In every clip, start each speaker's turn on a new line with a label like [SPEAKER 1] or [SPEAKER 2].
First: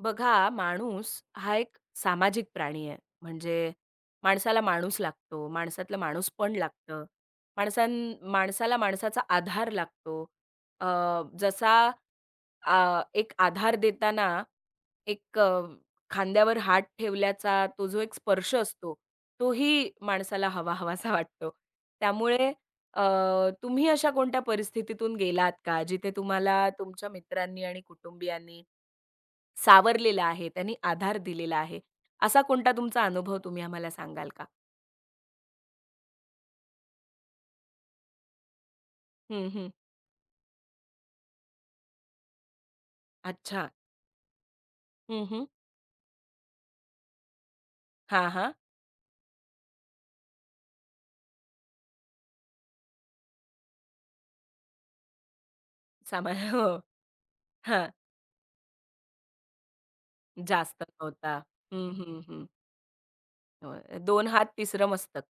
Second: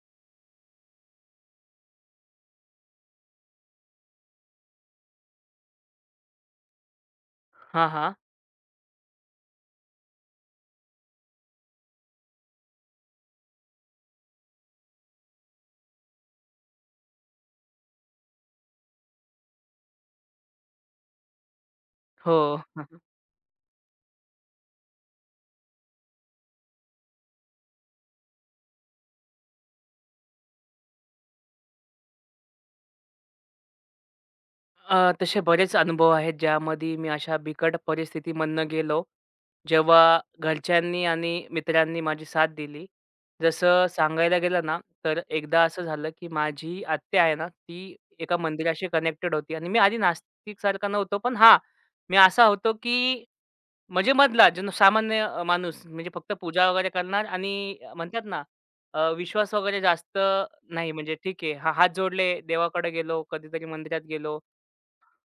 [SPEAKER 1] बघा, माणूस हा एक सामाजिक प्राणी आहे. म्हणजे माणसाला माणूस लागतो, माणसातलं माणूसपण लागतं. माणसां
[SPEAKER 2] हां, हां.
[SPEAKER 1] माणसाला माणसाचा आधार लागतो. अ, जसा एक आधार देताना एक खांद्यावर हात ठेवल्याचा तो जो एक स्पर्श असतो, तोही माणसाला हवा-हवासा वाटतो.
[SPEAKER 2] हो.
[SPEAKER 1] त्यामुळे
[SPEAKER 2] हं.
[SPEAKER 1] अ, तुम्ही अशा कोणत्या परिस्थितीतून गेलात का, जिथे तुम्हाला तुमच्या मित्रांनी आणि कुटुंबियांनी सावरलेला आहे, त्यांनी आधार दिलेला आहे. असा कोणता तुमचा अनुभव तुम्ही आम्हाला सांगाल का?
[SPEAKER 2] तसे बरेच अनुभव आहेत ज्यामध्ये मी अशा बिकट परिस्थितीमधनं गेलो.
[SPEAKER 1] हं, हं.
[SPEAKER 2] जेव्हा घरच्यांनी आणि मित्रांनी माझी साथ दिली.
[SPEAKER 1] अच्छा.
[SPEAKER 2] जसं सांगायला गेलं ना, तर
[SPEAKER 1] हं, हं.
[SPEAKER 2] एकदा असं झालं, की माझी आत्या आहे ना, ती
[SPEAKER 1] हां,
[SPEAKER 2] एका
[SPEAKER 1] हां.
[SPEAKER 2] मंदिराशी कनेक्टेड होती आणि मी आधी नास्तिकसारखा नव्हतो. पण हां, मी असा होतो, की म्हणजे मधला जो सामान्य माणूस म्हणजे
[SPEAKER 1] सामा
[SPEAKER 2] फक्त
[SPEAKER 1] हो.
[SPEAKER 2] पूजा वगैरे करणार आणि
[SPEAKER 1] हां.
[SPEAKER 2] म्हणतात ना विश्वास वगैरे जास्त
[SPEAKER 1] जास्त
[SPEAKER 2] नाही म्हणजे
[SPEAKER 1] होता.
[SPEAKER 2] ठीक आहे. हां, हात
[SPEAKER 1] हं, हं,
[SPEAKER 2] जोडले,
[SPEAKER 1] हं.
[SPEAKER 2] देवाकडे गेलो, कधीतरी
[SPEAKER 1] होय.
[SPEAKER 2] मंदिरात
[SPEAKER 1] दोन
[SPEAKER 2] गेलो.
[SPEAKER 1] हात तिसरं मस्तक.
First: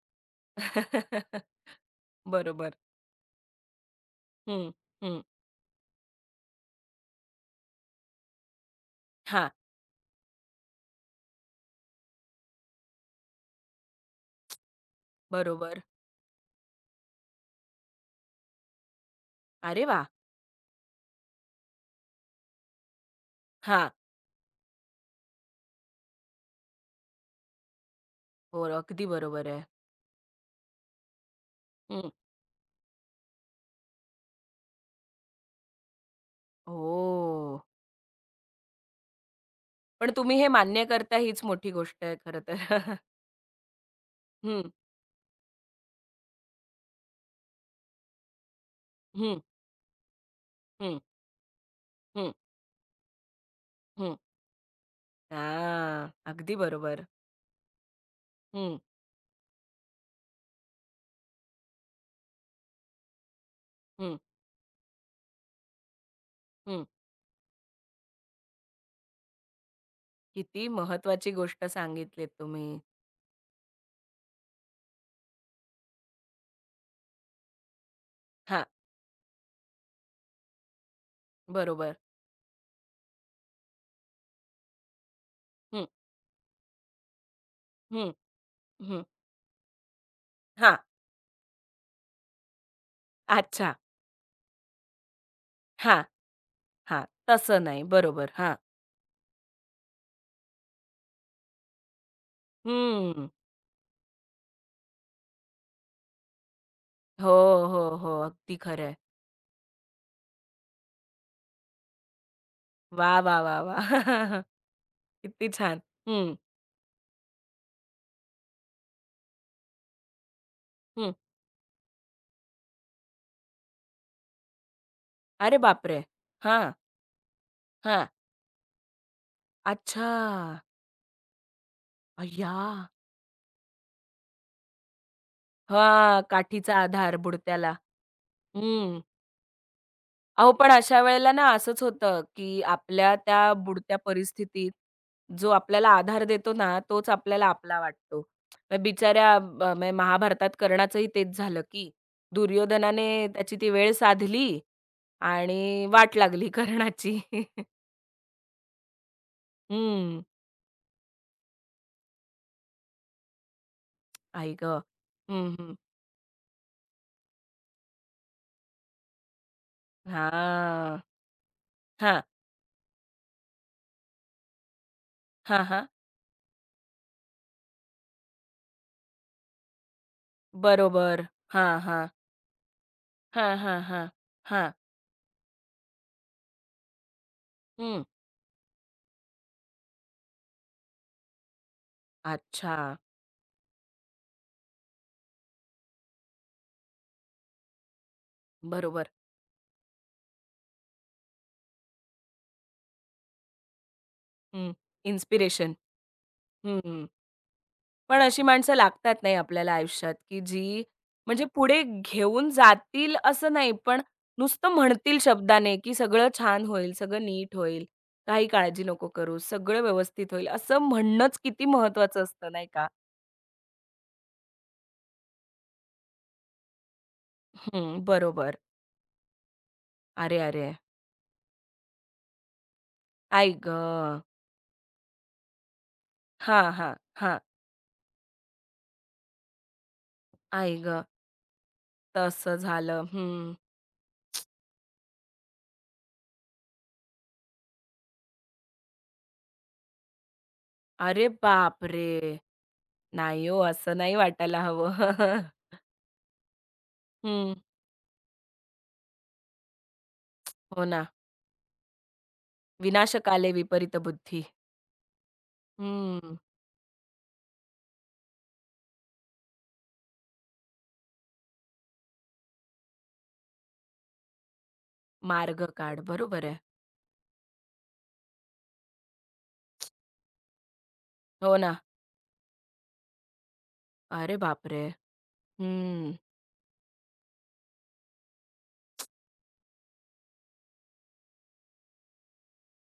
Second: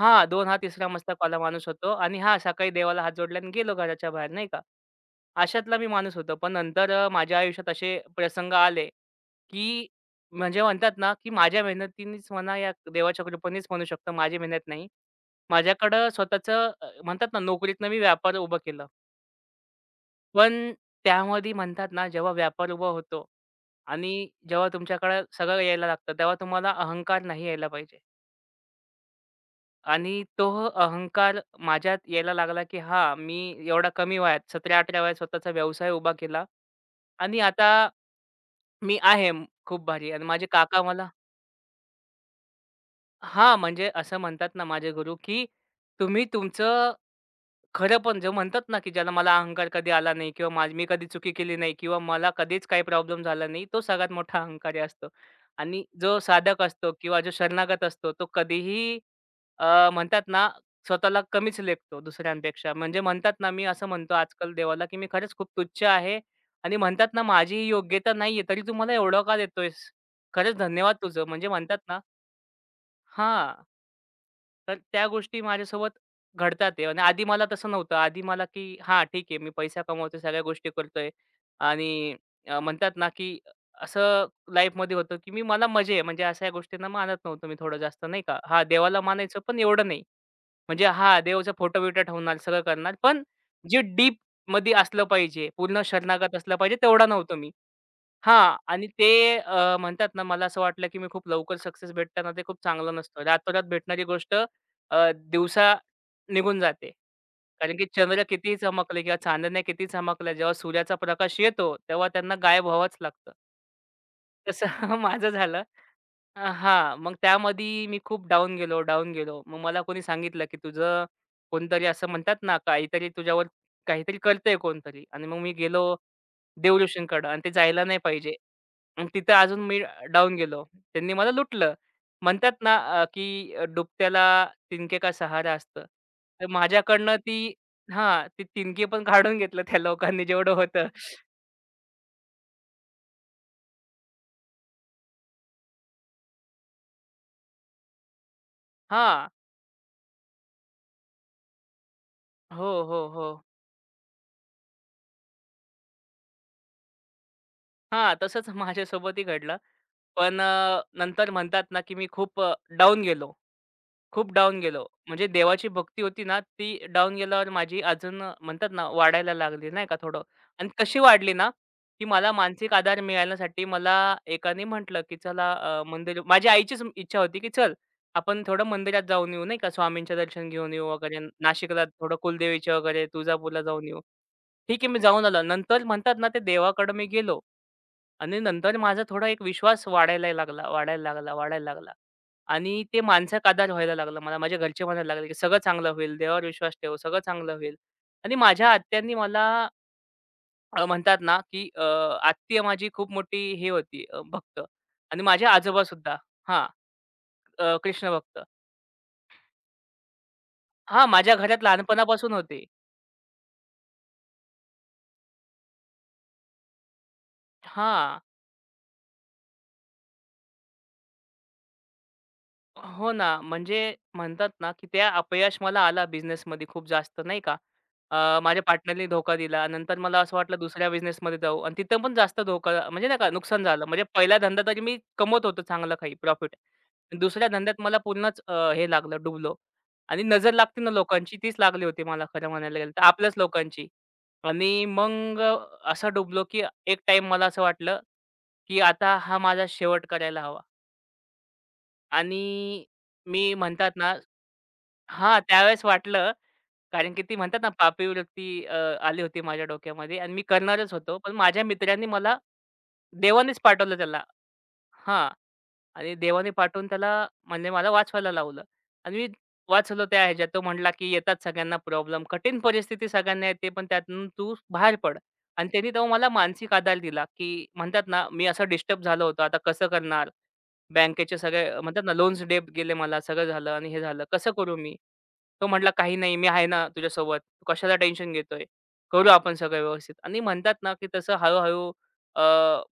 [SPEAKER 2] हां, 2 हा तिसरा मस्तकवाला माणूस होतो आणि हां, सकाळी
[SPEAKER 1] बरोबर.
[SPEAKER 2] देवाला हात जोडले आणि गेलो घराच्या बाहेर नाही का?
[SPEAKER 1] हं, हं.
[SPEAKER 2] अशातला मी माणूस होतो. पण नंतर माझ्या आयुष्यात असे प्रसंग आले,
[SPEAKER 1] हां.
[SPEAKER 2] की म्हणजे म्हणतात ना, की माझ्या मेहनतीनेच म्हणा या देवाच्या कृपेनेच म्हणू शकतो, माझी मेहनत नाही.
[SPEAKER 1] बरोबर.
[SPEAKER 2] माझ्याकडं स्वतःचं म्हणतात ना नोकरीतनं मी व्यापार उभा केला.
[SPEAKER 1] अरे वाह!
[SPEAKER 2] पण त्यामध्ये म्हणतात ना, जेव्हा व्यापार उभा होतो
[SPEAKER 1] हां.
[SPEAKER 2] आणि जेव्हा तुमच्याकडे सगळं यायला लागतं, तेव्हा तुम्हाला अहंकार नाही यायला पाहिजे.
[SPEAKER 1] हो, अगदी बरोबर आहे.
[SPEAKER 2] आणि तो अहंकार माझ्यात
[SPEAKER 1] हं.
[SPEAKER 2] यायला लागला, की हा मी एवढ्या कमी वयात 17-18 वयात स्वतःचा व्यवसाय उभा केला आणि
[SPEAKER 1] ओह!
[SPEAKER 2] आता मी आहे म- खूप
[SPEAKER 1] पण
[SPEAKER 2] भारी. आणि
[SPEAKER 1] तुम्ही
[SPEAKER 2] माझे
[SPEAKER 1] हे
[SPEAKER 2] काका
[SPEAKER 1] मान्य
[SPEAKER 2] मला
[SPEAKER 1] करता हीच मोठी गोष्ट आहे खरं तर.
[SPEAKER 2] हां, म्हणजे असं म्हणतात ना
[SPEAKER 1] हं,
[SPEAKER 2] माझे गुरु, की तुम्ही तुमचं खरं पण जे म्हणतात ना, की ज्याला मला
[SPEAKER 1] हं,
[SPEAKER 2] अहंकार कधी आला नाही किंवा माझी मी
[SPEAKER 1] हं,
[SPEAKER 2] कधी चुकी केली नाही किंवा मला
[SPEAKER 1] हं,
[SPEAKER 2] कधीच काही प्रॉब्लेम झाला नाही, तो सगळ्यात
[SPEAKER 1] हं.
[SPEAKER 2] मोठा अहंकारी असतो. आणि
[SPEAKER 1] हां.
[SPEAKER 2] जो
[SPEAKER 1] अगदी
[SPEAKER 2] साधक असतो
[SPEAKER 1] बरोबर.
[SPEAKER 2] किंवा जो शरणागत असतो, तो
[SPEAKER 1] हं,
[SPEAKER 2] कधीही म्हणतात ना, स्वतःला कमीच लेखतो दुसऱ्यांपेक्षा. म्हणजे म्हणतात ना, मी असं म्हणतो
[SPEAKER 1] हं,
[SPEAKER 2] आजकाल देवाला, की मी खरंच खूप तुच्छ आहे आणि
[SPEAKER 1] हं.
[SPEAKER 2] म्हणतात ना, माझी ही योग्यता नाहीये, तरी तू मला एवढं का देतोयस? खरंच
[SPEAKER 1] किती
[SPEAKER 2] धन्यवाद तुझं.
[SPEAKER 1] महत्वाची
[SPEAKER 2] म्हणजे
[SPEAKER 1] गोष्ट
[SPEAKER 2] म्हणतात ना
[SPEAKER 1] सांगितलीत तुम्ही.
[SPEAKER 2] हां. तर त्या गोष्टी माझ्यासोबत घडतात आहे आणि आधी मला तसं नव्हतं. आधी मला
[SPEAKER 1] हां,
[SPEAKER 2] की हां, ठीक आहे मी पैसा कमवतोय, सगळ्या गोष्टी करतोय
[SPEAKER 1] बरोबर.
[SPEAKER 2] आणि म्हणतात ना की असं लाईफमध्ये होतं की मी मला
[SPEAKER 1] हं,
[SPEAKER 2] मजा आहे म्हणजे अशा या गोष्टींना मानत नव्हतो मी थोडं जास्त
[SPEAKER 1] हं,
[SPEAKER 2] नाही का. हां, देवाला
[SPEAKER 1] हं.
[SPEAKER 2] मानायचं पण एवढं नाही.
[SPEAKER 1] हां,
[SPEAKER 2] म्हणजे हां, देवाचा फोटो-बिटो ठेवणार, सगळं करणार. पण
[SPEAKER 1] अच्छा.
[SPEAKER 2] जे डीपमध्ये असलं पाहिजे, पूर्ण
[SPEAKER 1] हां,
[SPEAKER 2] शरणागत असलं पाहिजे
[SPEAKER 1] हां.
[SPEAKER 2] तेवढा नव्हतो मी.
[SPEAKER 1] तसं नाही. बरोबर. हां.
[SPEAKER 2] हां. आणि ते म्हणतात ना, मला असं वाटलं, की मी खूप लवकर सक्सेस भेटताना ते खूप चांगलं नसतं.
[SPEAKER 1] हं.
[SPEAKER 2] रातोरात भेटणारी गोष्ट दिवसा निघून जाते.
[SPEAKER 1] हो,
[SPEAKER 2] कारण
[SPEAKER 1] हो,
[SPEAKER 2] की
[SPEAKER 1] हो.
[SPEAKER 2] चंद्र
[SPEAKER 1] अगदी
[SPEAKER 2] कितीही
[SPEAKER 1] खरं आहे.
[SPEAKER 2] चमकले किंवा चांदण्या किती चमकल्या, जेव्हा सूर्याचा प्रकाश येतो, तेव्हा त्यांना गायब व्हावंच
[SPEAKER 1] वाह,
[SPEAKER 2] लागतं.
[SPEAKER 1] वाह, वाह, वाह!
[SPEAKER 2] तसं माझं
[SPEAKER 1] किती
[SPEAKER 2] झालं
[SPEAKER 1] छान. हं,
[SPEAKER 2] हां. मग त्यामध्ये मी खूप डाउन गेलो, डाउन गेलो. मग मला कोणी सांगितलं, की तुझं
[SPEAKER 1] हं.
[SPEAKER 2] कोणतरी असं म्हणतात ना, काहीतरी तुझ्यावर काहीतरी करतंय कोणतरी आणि मग मी
[SPEAKER 1] अरे
[SPEAKER 2] गेलो
[SPEAKER 1] बापरे! हां,
[SPEAKER 2] देवऋषींकडं आणि ते जायला नाही
[SPEAKER 1] हां.
[SPEAKER 2] पाहिजे. आणि तिथं अजून मी
[SPEAKER 1] अच्छा.
[SPEAKER 2] डाउन गेलो. त्यांनी मला लुटलं. म्हणतात
[SPEAKER 1] अय्या!
[SPEAKER 2] ना, "डुबत्याला तिनके का सहारा" असतं.
[SPEAKER 1] हां,
[SPEAKER 2] तर
[SPEAKER 1] काठीचा
[SPEAKER 2] माझ्याकडनं
[SPEAKER 1] आधार
[SPEAKER 2] ती
[SPEAKER 1] बुडत्याला.
[SPEAKER 2] हां, ते तिनके
[SPEAKER 1] हं.
[SPEAKER 2] पण काढून घेतलं त्या लोकांनी
[SPEAKER 1] अहो,
[SPEAKER 2] जेवढं
[SPEAKER 1] पण
[SPEAKER 2] होतं.
[SPEAKER 1] अशा वेळेला ना असंच होतं, की आपल्या त्या बुडत्या परिस्थितीत जो आपल्याला आधार देतो ना, तोच आपल्याला आपला वाटतो. मग
[SPEAKER 2] हां.
[SPEAKER 1] बिचाऱ्या म्हणजे महाभारतात कर्णाचंही तेच झालं, की
[SPEAKER 2] हो, हो,
[SPEAKER 1] दुर्योधनाने
[SPEAKER 2] हो.
[SPEAKER 1] त्याची ती वेळ साधली आणि वाट लागली कर्णाची.
[SPEAKER 2] हां, तसंच माझ्यासोबतही घडलं.
[SPEAKER 1] हं,
[SPEAKER 2] पण नंतर म्हणतात ना, की मी खूप डाउन गेलो. खूप
[SPEAKER 1] आई
[SPEAKER 2] डाउन
[SPEAKER 1] गं!
[SPEAKER 2] गेलो. म्हणजे
[SPEAKER 1] हं,
[SPEAKER 2] देवाची
[SPEAKER 1] हं.
[SPEAKER 2] भक्ती होती ना, ती डाउन गेल्यावर माझी अजून म्हणतात ना, वाढायला लागली नाही का थोडं. आणि कशी
[SPEAKER 1] हां.
[SPEAKER 2] वाढली ना, की
[SPEAKER 1] हां,
[SPEAKER 2] मला मानसिक आधार मिळाल्यासाठी मला एकाने म्हटलं, की "चला
[SPEAKER 1] हां, हां.
[SPEAKER 2] मंदिर" माझ्या आईचीच इच्छा होती, की "चल, आपण थोडं मंदिरात जाऊन येऊ नाही का, स्वामींचं दर्शन घेऊन येऊ वगैरे.
[SPEAKER 1] बरोबर. हां,
[SPEAKER 2] नाशिकला
[SPEAKER 1] हां.
[SPEAKER 2] थोडं कुलदेवीच्या वगैरे
[SPEAKER 1] हां,
[SPEAKER 2] तुळजापूरला
[SPEAKER 1] हां,
[SPEAKER 2] जाऊन येऊ."
[SPEAKER 1] हां. हां.
[SPEAKER 2] ठीक आहे, मी जाऊन आलो. नंतर म्हणतात ना, ते देवाकडं मी गेलो
[SPEAKER 1] हं.
[SPEAKER 2] आणि नंतर माझा थोडा एक विश्वास वाढायला लागला, वाढायला लागला, वाढायला लागला. आणि
[SPEAKER 1] अच्छा.
[SPEAKER 2] ते मानसिक आधार व्हायला लागला मला. माझ्या घरचे म्हणायला लागले, की "सगळं चांगलं होईल. देवावर विश्वास ठेव, सगळं चांगलं होईल." आणि माझ्या
[SPEAKER 1] बरोबर.
[SPEAKER 2] आत्यांनी मला म्हणतात ना, की आत्या माझी खूप मोठी हे होती भक्त
[SPEAKER 1] हं.
[SPEAKER 2] आणि माझे
[SPEAKER 1] इन्स्पिरेशन.
[SPEAKER 2] आजोबासुद्धा हां,
[SPEAKER 1] हं.
[SPEAKER 2] कृष्ण
[SPEAKER 1] पण
[SPEAKER 2] भक्त.
[SPEAKER 1] अशी माणसं लागतात नाही आपल्याला आयुष्यात, की जी
[SPEAKER 2] हां, माझ्या
[SPEAKER 1] म्हणजे
[SPEAKER 2] घरात
[SPEAKER 1] पुढे
[SPEAKER 2] लहानपणापासून
[SPEAKER 1] घेऊन
[SPEAKER 2] होते.
[SPEAKER 1] जातील असं नाही, पण नुसतं म्हणतील शब्दाने, की सगळं छान होईल, सगळं नीट होईल,
[SPEAKER 2] हां.
[SPEAKER 1] काही काळजी नको करू, सगळं व्यवस्थित होईल. असं म्हणणंच किती महत्वाचं असतं नाही का?
[SPEAKER 2] हो ना, म्हणजे म्हणतात ना, की त्या अपयश मला आला बिझनेसमध्ये खूप जास्त नाही का.
[SPEAKER 1] हं, बरोबर.
[SPEAKER 2] माझ्या पार्टनरनी धोका दिला. नंतर मला असं
[SPEAKER 1] अरे,
[SPEAKER 2] वाटलं
[SPEAKER 1] अरे!
[SPEAKER 2] दुसऱ्या बिझनेसमध्ये जाऊ आणि तिथं पण जास्त धोका म्हणजे नाही का
[SPEAKER 1] आई
[SPEAKER 2] नुकसान झालं. म्हणजे
[SPEAKER 1] गं!
[SPEAKER 2] पहिला धंदा तरी मी कमवत होतो चांगलं काही प्रॉफिट.
[SPEAKER 1] हां, हां, हां.
[SPEAKER 2] दुसऱ्या धंद्यात मला पूर्णच हे लागलं डुबलो आणि नजर
[SPEAKER 1] आई
[SPEAKER 2] लागते ना
[SPEAKER 1] गं!
[SPEAKER 2] लोकांची तीच लागली होती मला खरं
[SPEAKER 1] तसं
[SPEAKER 2] म्हणायला गेलं तर
[SPEAKER 1] झालं.
[SPEAKER 2] आपल्याच
[SPEAKER 1] हं.
[SPEAKER 2] लोकांची. आणि मग असं डुबलो की एक टाईम मला असं वाटलं, की आता हा माझा शेवट करायला हवा
[SPEAKER 1] अरे बापरे!
[SPEAKER 2] आणि
[SPEAKER 1] नाही
[SPEAKER 2] मी
[SPEAKER 1] हो,
[SPEAKER 2] म्हणतात
[SPEAKER 1] असं नाही
[SPEAKER 2] ना
[SPEAKER 1] वाटायला हवं.
[SPEAKER 2] हां, त्यावेळेस वाटलं कारण की ती
[SPEAKER 1] हं.
[SPEAKER 2] म्हणतात ना पापी वृत्ती आली होती माझ्या डोक्यामध्ये आणि मी
[SPEAKER 1] हो
[SPEAKER 2] करणारच
[SPEAKER 1] ना.
[SPEAKER 2] होतो. पण माझ्या मित्रांनी मला
[SPEAKER 1] विनाशकाले
[SPEAKER 2] देवानेच
[SPEAKER 1] विपरीत
[SPEAKER 2] पाठवलं त्याला.
[SPEAKER 1] बुद्धी.
[SPEAKER 2] हां. आणि
[SPEAKER 1] हम्म.
[SPEAKER 2] देवाने पाठवून त्याला म्हणजे मला वाचवायला लावलं आणि मी वाचलं त्या ह्याच्यात. तो म्हटला, की "येतात सगळ्यांना प्रॉब्लेम. कठीण परिस्थिती सगळ्यांना येते, पण त्यातून तू बाहेर पड."
[SPEAKER 1] मार्ग
[SPEAKER 2] आणि त्यांनी
[SPEAKER 1] काढ.
[SPEAKER 2] तेव्हा मला
[SPEAKER 1] बरोबर आहे.
[SPEAKER 2] मानसिक आधार दिला, की म्हणतात ना, मी असं डिस्टर्ब झालो होतो. आता कसं करणार? बँकेचे
[SPEAKER 1] हो
[SPEAKER 2] सगळे
[SPEAKER 1] ना.
[SPEAKER 2] म्हणतात ना, लोन्स डेप गेले मला. सगळं झालं आणि हे झालं.
[SPEAKER 1] अरे
[SPEAKER 2] कसं करू
[SPEAKER 1] बापरे!
[SPEAKER 2] मी? तो म्हटला,
[SPEAKER 1] हम्म.
[SPEAKER 2] "काही नाही, मी आहे ना तुझ्यासोबत. तू कशाला टेन्शन घेतोय? करू आपण सगळं व्यवस्थित." आणि म्हणतात ना, की तसं हळू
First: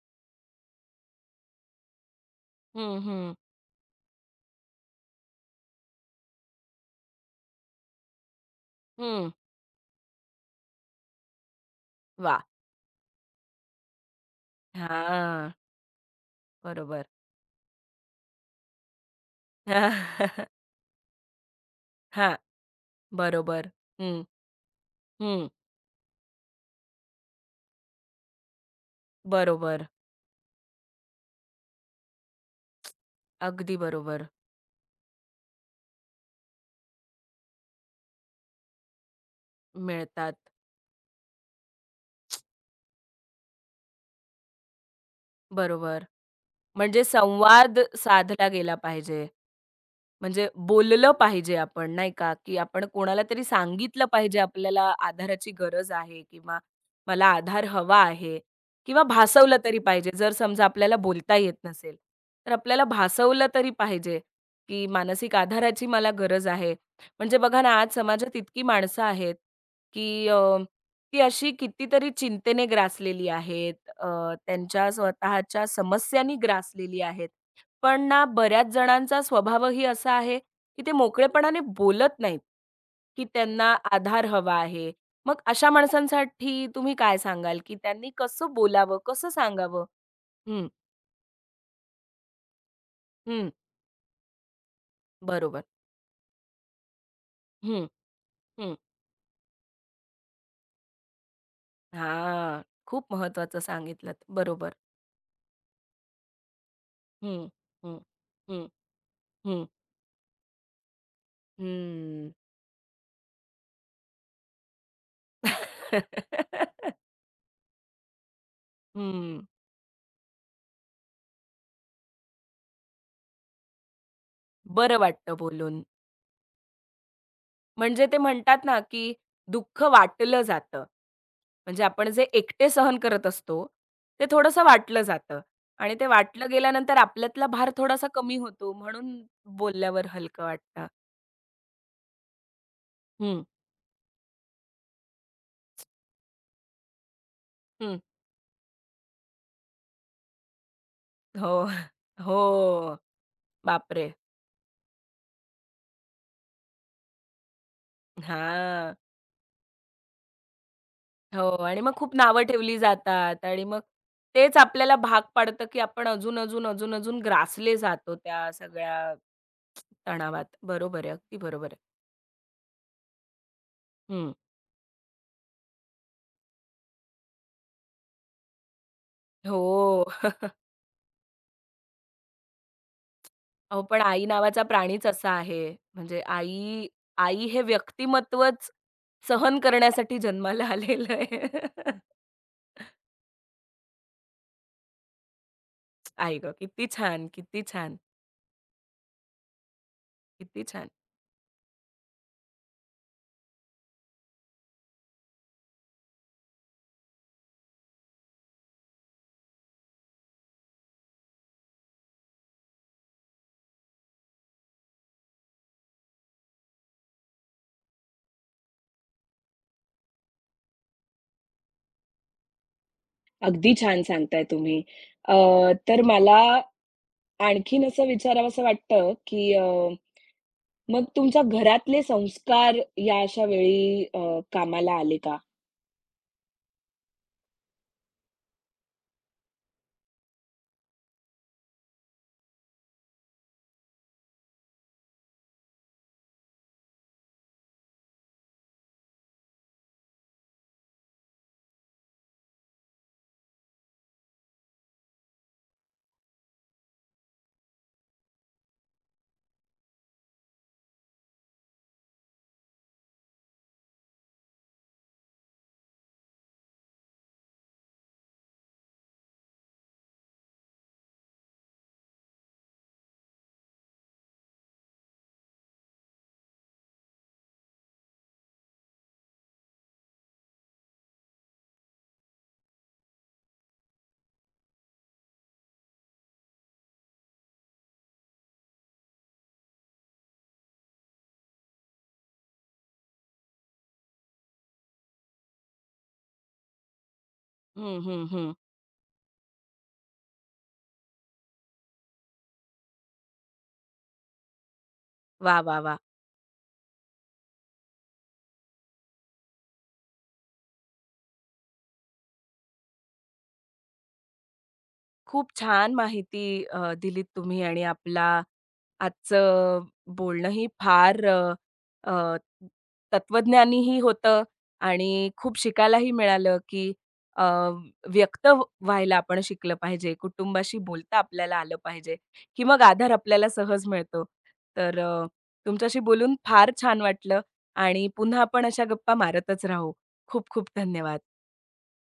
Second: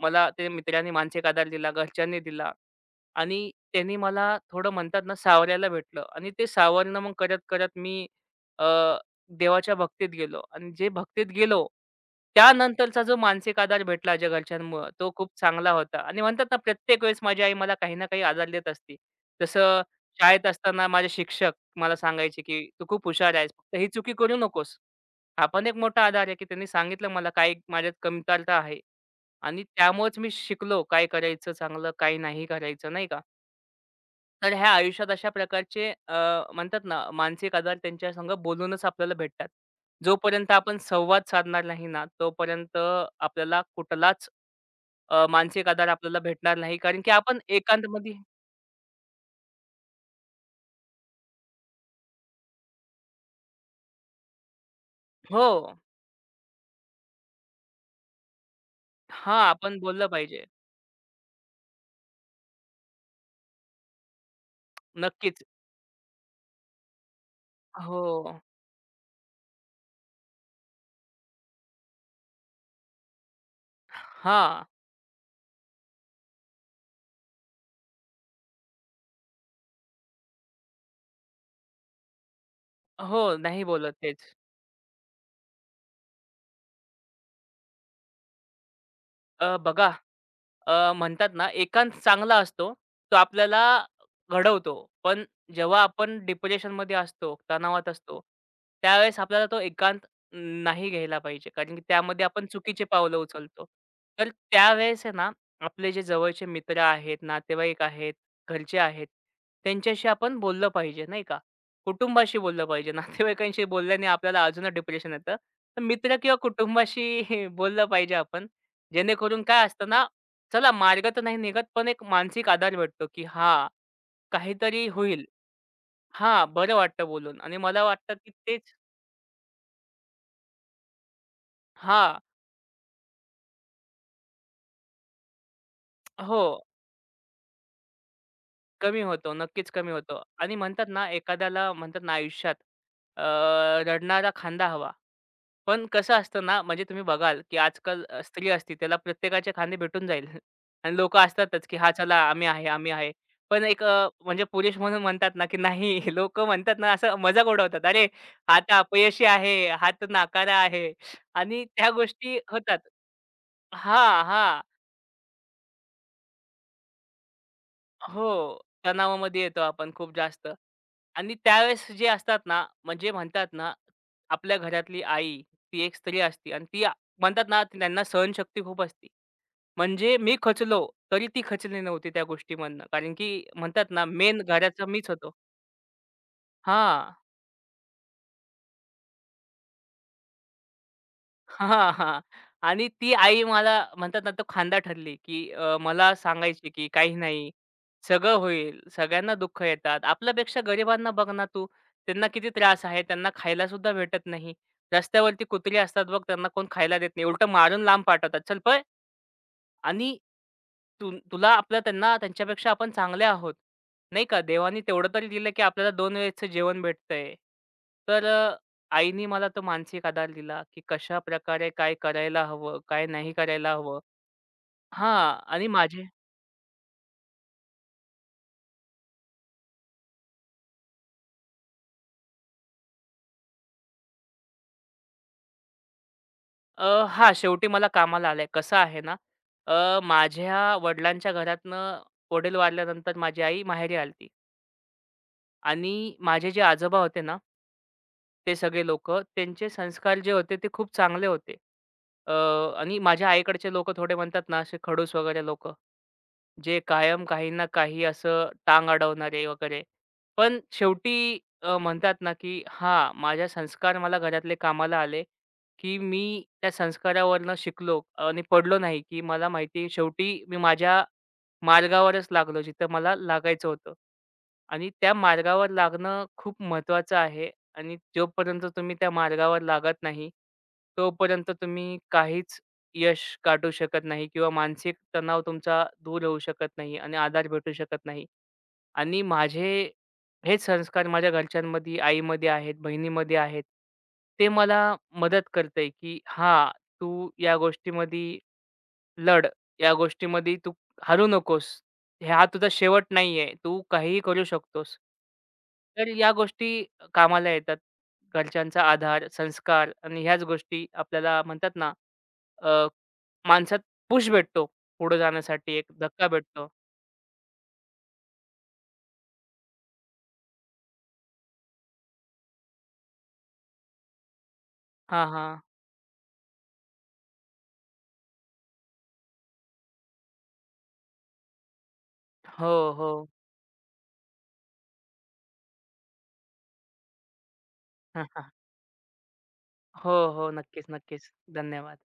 [SPEAKER 2] मला ते मित्रांनी मानसिक आधार दिला, घरच्यांनी दिला
[SPEAKER 1] हं, हं,
[SPEAKER 2] आणि त्यांनी मला थोडं म्हणतात ना सावरायला भेटलं आणि ते सावरणं मग करत-करत मी अ,
[SPEAKER 1] हं.
[SPEAKER 2] देवाच्या भक्तीत गेलो आणि जे भक्तीत गेलो,
[SPEAKER 1] वाह!
[SPEAKER 2] त्यानंतरचा जो मानसिक आधार भेटला ज्या घरच्यांमुळं, तो खूप
[SPEAKER 1] हां.
[SPEAKER 2] चांगला होता आणि म्हणतात ना प्रत्येक
[SPEAKER 1] बरोबर.
[SPEAKER 2] वेळेस माझी आई मला काही ना काही आधार देत असते. जसं शाळेत असताना माझे शिक्षक मला
[SPEAKER 1] हां.
[SPEAKER 2] सांगायचे, की "तू खूप हुशार आहेस,
[SPEAKER 1] बरोबर.
[SPEAKER 2] फक्त ही चुकी
[SPEAKER 1] हं,
[SPEAKER 2] करू नकोस." हा
[SPEAKER 1] हं.
[SPEAKER 2] पण एक मोठा आधार आहे, की त्यांनी सांगितलं मला काय माझ्यात कमतरता आहे. आणि
[SPEAKER 1] बरोबर.
[SPEAKER 2] त्यामुळेच मी शिकलो काय करायचं चांगलं, काय नाही करायचं, नाही का?
[SPEAKER 1] अगदी बरोबर.
[SPEAKER 2] तर ह्या आयुष्यात अशा प्रकारचे म्हणतात ना मानसिक आजार त्यांच्यासंग बोलूनच आपल्याला भेटतात.
[SPEAKER 1] मिळतात.
[SPEAKER 2] जोपर्यंत आपण संवाद साधणार नाही ना, तोपर्यंत आपल्याला कुठलाच मानसिक आधार
[SPEAKER 1] बरोबर.
[SPEAKER 2] आपल्याला भेटणार नाही. कारण
[SPEAKER 1] म्हणजे
[SPEAKER 2] की आपण
[SPEAKER 1] संवाद
[SPEAKER 2] एकांतमध्ये
[SPEAKER 1] साधला गेला पाहिजे. म्हणजे बोललं पाहिजे आपण नाही का, की आपण कोणाला तरी सांगितलं पाहिजे आपल्याला
[SPEAKER 2] हो.
[SPEAKER 1] आधाराची गरज आहे किंवा मला आधार हवा आहे किंवा
[SPEAKER 2] हां,
[SPEAKER 1] भासवलं
[SPEAKER 2] आपण
[SPEAKER 1] तरी
[SPEAKER 2] बोललं
[SPEAKER 1] पाहिजे. जर
[SPEAKER 2] पाहिजे.
[SPEAKER 1] समजा आपल्याला बोलता येत नसेल, तर आपल्याला भासवलं तरी पाहिजे, की मानसिक
[SPEAKER 2] नक्कीच.
[SPEAKER 1] आधाराची मला गरज आहे. म्हणजे बघा ना, आज समाजात
[SPEAKER 2] हो.
[SPEAKER 1] इतकी माणसं आहेत, की ती अशी कितीतरी चिंतेने ग्रासलेली आहेत.
[SPEAKER 2] हां.
[SPEAKER 1] त्यांच्या स्वतःच्या समस्यांनी ग्रासलेली आहेत. पण ना, बऱ्याच जणांचा स्वभावही असा आहे, की ते मोकळेपणाने बोलत नाहीत,
[SPEAKER 2] हो,
[SPEAKER 1] की
[SPEAKER 2] नाही
[SPEAKER 1] त्यांना
[SPEAKER 2] बोलत तेच.
[SPEAKER 1] आधार हवा आहे. मग अशा माणसांसाठी तुम्ही काय सांगाल, की त्यांनी कसं बोलावं, कसं सांगावं?
[SPEAKER 2] बघा
[SPEAKER 1] हं,
[SPEAKER 2] म्हणतात ना एकांत चांगला असतो. तो
[SPEAKER 1] हं,
[SPEAKER 2] आपल्याला घडवतो. पण
[SPEAKER 1] बरोबर.
[SPEAKER 2] जेव्हा आपण डिप्रेशनमध्ये असतो,
[SPEAKER 1] हं,
[SPEAKER 2] तणावात असतो,
[SPEAKER 1] हं.
[SPEAKER 2] त्यावेळेस आपल्याला तो एकांत नाही घ्यायला पाहिजे. कारण की त्यामध्ये आपण
[SPEAKER 1] हां,
[SPEAKER 2] चुकीचे
[SPEAKER 1] खूप
[SPEAKER 2] पावलं
[SPEAKER 1] महत्त्वाचं
[SPEAKER 2] उचलतो.
[SPEAKER 1] सांगितलंत.
[SPEAKER 2] तर
[SPEAKER 1] बरोबर.
[SPEAKER 2] त्यावेळेस आहे ना, आपले जे जवळचे मित्र आहेत,
[SPEAKER 1] हं,
[SPEAKER 2] नातेवाईक
[SPEAKER 1] हं,
[SPEAKER 2] आहेत,
[SPEAKER 1] हं,
[SPEAKER 2] घरचे आहेत,
[SPEAKER 1] हं,
[SPEAKER 2] त्यांच्याशी आपण बोललं पाहिजे नाही का.
[SPEAKER 1] हं.
[SPEAKER 2] कुटुंबाशी बोललं पाहिजे. नातेवाईकांशी बोलल्याने आपल्याला अजूनच डिप्रेशन येतं. तर मित्र किंवा कुटुंबाशी बोललं पाहिजे आपण.
[SPEAKER 1] हं.
[SPEAKER 2] जेणेकरून काय असतं ना चला मार्ग तर नाही निघत, पण एक मानसिक आधार भेटतो, की हां, काहीतरी
[SPEAKER 1] बरं
[SPEAKER 2] होईल.
[SPEAKER 1] वाटतं बोलून.
[SPEAKER 2] हां, बरं वाटतं बोलून आणि मला
[SPEAKER 1] म्हणजे
[SPEAKER 2] वाटतं,
[SPEAKER 1] ते
[SPEAKER 2] की
[SPEAKER 1] म्हणतात
[SPEAKER 2] तेच
[SPEAKER 1] ना, की दुःख वाटलं जातं. म्हणजे आपण
[SPEAKER 2] हां,
[SPEAKER 1] जे एकटे सहन करत असतो, ते थोडंसं वाटलं जातं आणि ते
[SPEAKER 2] हो.
[SPEAKER 1] वाटलं गेल्यानंतर आपल्यातला भार थोडासा कमी होतो,
[SPEAKER 2] कमी
[SPEAKER 1] म्हणून
[SPEAKER 2] होतो. नक्कीच कमी
[SPEAKER 1] बोलल्यावर
[SPEAKER 2] होतो.
[SPEAKER 1] हलकं
[SPEAKER 2] आणि
[SPEAKER 1] वाटतं.
[SPEAKER 2] म्हणतात ना, एखाद्याला म्हणतात ना आयुष्यात अ,
[SPEAKER 1] हं,
[SPEAKER 2] रडणारा खांदा हवा. पण कसं असतं ना, म्हणजे तुम्ही बघाल, की
[SPEAKER 1] हं.
[SPEAKER 2] आजकाल स्त्री असती त्याला प्रत्येकाचे खांदे भेटून जाईल आणि लोकं
[SPEAKER 1] हो.
[SPEAKER 2] असतातच, की "हां, चला
[SPEAKER 1] हो.
[SPEAKER 2] आम्ही आहे, आम्ही आहे." पण एक
[SPEAKER 1] बापरे!
[SPEAKER 2] म्हणजे पुरुष म्हणून म्हणतात ना, की नाही लोक म्हणतात ना, असं मजाक उडवतात. "अरे, हा तर
[SPEAKER 1] हां.
[SPEAKER 2] अपयशी आहे, हा तर नाकारा आहे."
[SPEAKER 1] हो
[SPEAKER 2] आणि
[SPEAKER 1] आणि
[SPEAKER 2] त्या
[SPEAKER 1] मग खूप
[SPEAKER 2] गोष्टी
[SPEAKER 1] नावं ठेवली
[SPEAKER 2] होतात.
[SPEAKER 1] जातात आणि मग
[SPEAKER 2] हां,
[SPEAKER 1] तेच
[SPEAKER 2] हां.
[SPEAKER 1] आपल्याला भाग पाडतं, की आपण अजून, अजून, अजून, अजून ग्रासले जातो त्या
[SPEAKER 2] हो.
[SPEAKER 1] सगळ्या
[SPEAKER 2] तणावामध्ये येतो आपण खूप
[SPEAKER 1] तणावात.
[SPEAKER 2] जास्त
[SPEAKER 1] बरोबर आहे,
[SPEAKER 2] आणि
[SPEAKER 1] अगदी बरोबर आहे.
[SPEAKER 2] त्यावेळेस जे असतात ना, म्हणजे म्हणतात ना,
[SPEAKER 1] हं.
[SPEAKER 2] आपल्या घरातली आई ती एक स्त्री असते आणि म्हणतात ना, त्यांना सहनशक्ती खूप असते. म्हणजे
[SPEAKER 1] हो.
[SPEAKER 2] मी खचलो, तरी ती खचली नव्हती त्या गोष्टीमधनं. कारण की
[SPEAKER 1] अहो,
[SPEAKER 2] म्हणतात
[SPEAKER 1] पण
[SPEAKER 2] ना,
[SPEAKER 1] आई
[SPEAKER 2] मेन
[SPEAKER 1] नावाचा
[SPEAKER 2] घराचा
[SPEAKER 1] प्राणीच
[SPEAKER 2] मीच
[SPEAKER 1] असा
[SPEAKER 2] होतो.
[SPEAKER 1] आहे. म्हणजे आई
[SPEAKER 2] हां.
[SPEAKER 1] आई हे व्यक्तिमत्वच सहन करण्यासाठी जन्माला आलेलं आहे.
[SPEAKER 2] हां, हां. आणि ती आई मला म्हणतात ना, तो खांदा ठरली, की मला
[SPEAKER 1] आई गं!
[SPEAKER 2] सांगायची,
[SPEAKER 1] किती
[SPEAKER 2] की "काही
[SPEAKER 1] छान,
[SPEAKER 2] नाही,
[SPEAKER 1] किती छान,
[SPEAKER 2] सगळं होईल. सगळ्यांना दुःख येतात. आपल्यापेक्षा
[SPEAKER 1] किती छान!
[SPEAKER 2] गरिबांना बघ ना तू. त्यांना किती त्रास आहे. त्यांना खायला सुद्धा भेटत नाही. रस्त्यावरती कुत्री असतात बघ, त्यांना कोण खायला देत नाही. उलटं मारून लांब पाठवतात. चल पळ." आणि तुला आपल्या त्यांना त्यांच्यापेक्षा आपण चांगले आहोत. नाही का? देवाने तेवढं तरी दिलं, की आपल्याला 2 वेळेचं जेवण भेटतंय. तर आईनी मला तो मानसिक आधार दिला, की कशाप्रकारे काय करायला हवं, काय नाही
[SPEAKER 1] अगदी
[SPEAKER 2] करायला हवं.
[SPEAKER 1] छान सांगताय तुम्ही.
[SPEAKER 2] हां
[SPEAKER 1] अ,
[SPEAKER 2] आणि
[SPEAKER 1] तर
[SPEAKER 2] माझे
[SPEAKER 1] मला आणखीन असं विचारावसं वाटतं, की मग तुमच्या घरातले संस्कार या अशा वेळी कामाला आले का?
[SPEAKER 2] हां, शेवटी मला कामाला आलंय. कसं आहे ना, माझ्या वडिलांच्या घरातनं वडील वारल्यानंतर माझी आई माहेरी आली आणि माझे जे आजोबा होते ना ते सगळे लोक, त्यांचे संस्कार जे होते ते खूप चांगले होते. अ, आणि माझ्या आईकडचे लोक थोडे म्हणतात ना असे खडूस वगैरे लोक, जे कायम काही ना काही असं टांग अडवणारे वगैरे. पण शेवटी म्हणतात ना, की हां, माझ्या संस्कार मला घरातले कामाला आले, की मी त्या संस्कारावरनं शिकलो आणि पडलो नाही, की मला माहिती शेवटी मी माझ्या मार्गावरच लागलो जिथं मला लागायचं होतं. आणि त्या मार्गावर लागणं खूप महत्त्वाचं आहे आणि जोपर्यंत तुम्ही त्या मार्गावर लागत नाही, तोपर्यंत तुम्ही काहीच यश काढू शकत नाही किंवा मानसिक तणाव तुमचा दूर होऊ शकत नाही आणि आधार भेटू शकत नाही आणि माझे हेच संस्कार माझ्या घरच्यांमध्ये, आईमध्ये आहेत, बहिणीमध्ये आहेत. ते मला मदत करतंय, की हां, तू या
[SPEAKER 1] हं, हं,
[SPEAKER 2] गोष्टीमध्ये
[SPEAKER 1] हं.
[SPEAKER 2] लढ या गोष्टीमध्ये तू हरू नकोस. हे हा तुझा शेवट नाहीये. तू काहीही करू शकतोस.
[SPEAKER 1] वाह, वाह, वाह!
[SPEAKER 2] तर या गोष्टी कामाला येतात. घरच्यांचा आधार, संस्कार आणि ह्याच गोष्टी आपल्याला म्हणतात ना, अ, माणसात पुश भेटतो पुढे
[SPEAKER 1] खूप
[SPEAKER 2] जाण्यासाठी एक
[SPEAKER 1] छान
[SPEAKER 2] धक्का
[SPEAKER 1] माहिती
[SPEAKER 2] भेटतो.
[SPEAKER 1] दिलीत तुम्ही आणि आपला आजचं बोलणंही फार अ, तत्वज्ञानीही होतं
[SPEAKER 2] हां,
[SPEAKER 1] आणि खूप
[SPEAKER 2] हां.
[SPEAKER 1] शिकायलाही मिळालं, की अ, व्यक्त व्हायला आपण शिकलं पाहिजे, कुटुंबाशी बोलता आपल्याला आलं पाहिजे, की
[SPEAKER 2] हो,
[SPEAKER 1] मग
[SPEAKER 2] हो.
[SPEAKER 1] आधार आपल्याला सहज मिळतो. तर तुमच्याशी बोलून फार छान वाटलं आणि
[SPEAKER 2] हा,
[SPEAKER 1] पुन्हा
[SPEAKER 2] हा.
[SPEAKER 1] आपण अशा गप्पा मारतच राहू.
[SPEAKER 2] हो,
[SPEAKER 1] खूप
[SPEAKER 2] हो.
[SPEAKER 1] खूप
[SPEAKER 2] नक्कीच,
[SPEAKER 1] धन्यवाद.
[SPEAKER 2] नक्कीच. धन्यवाद.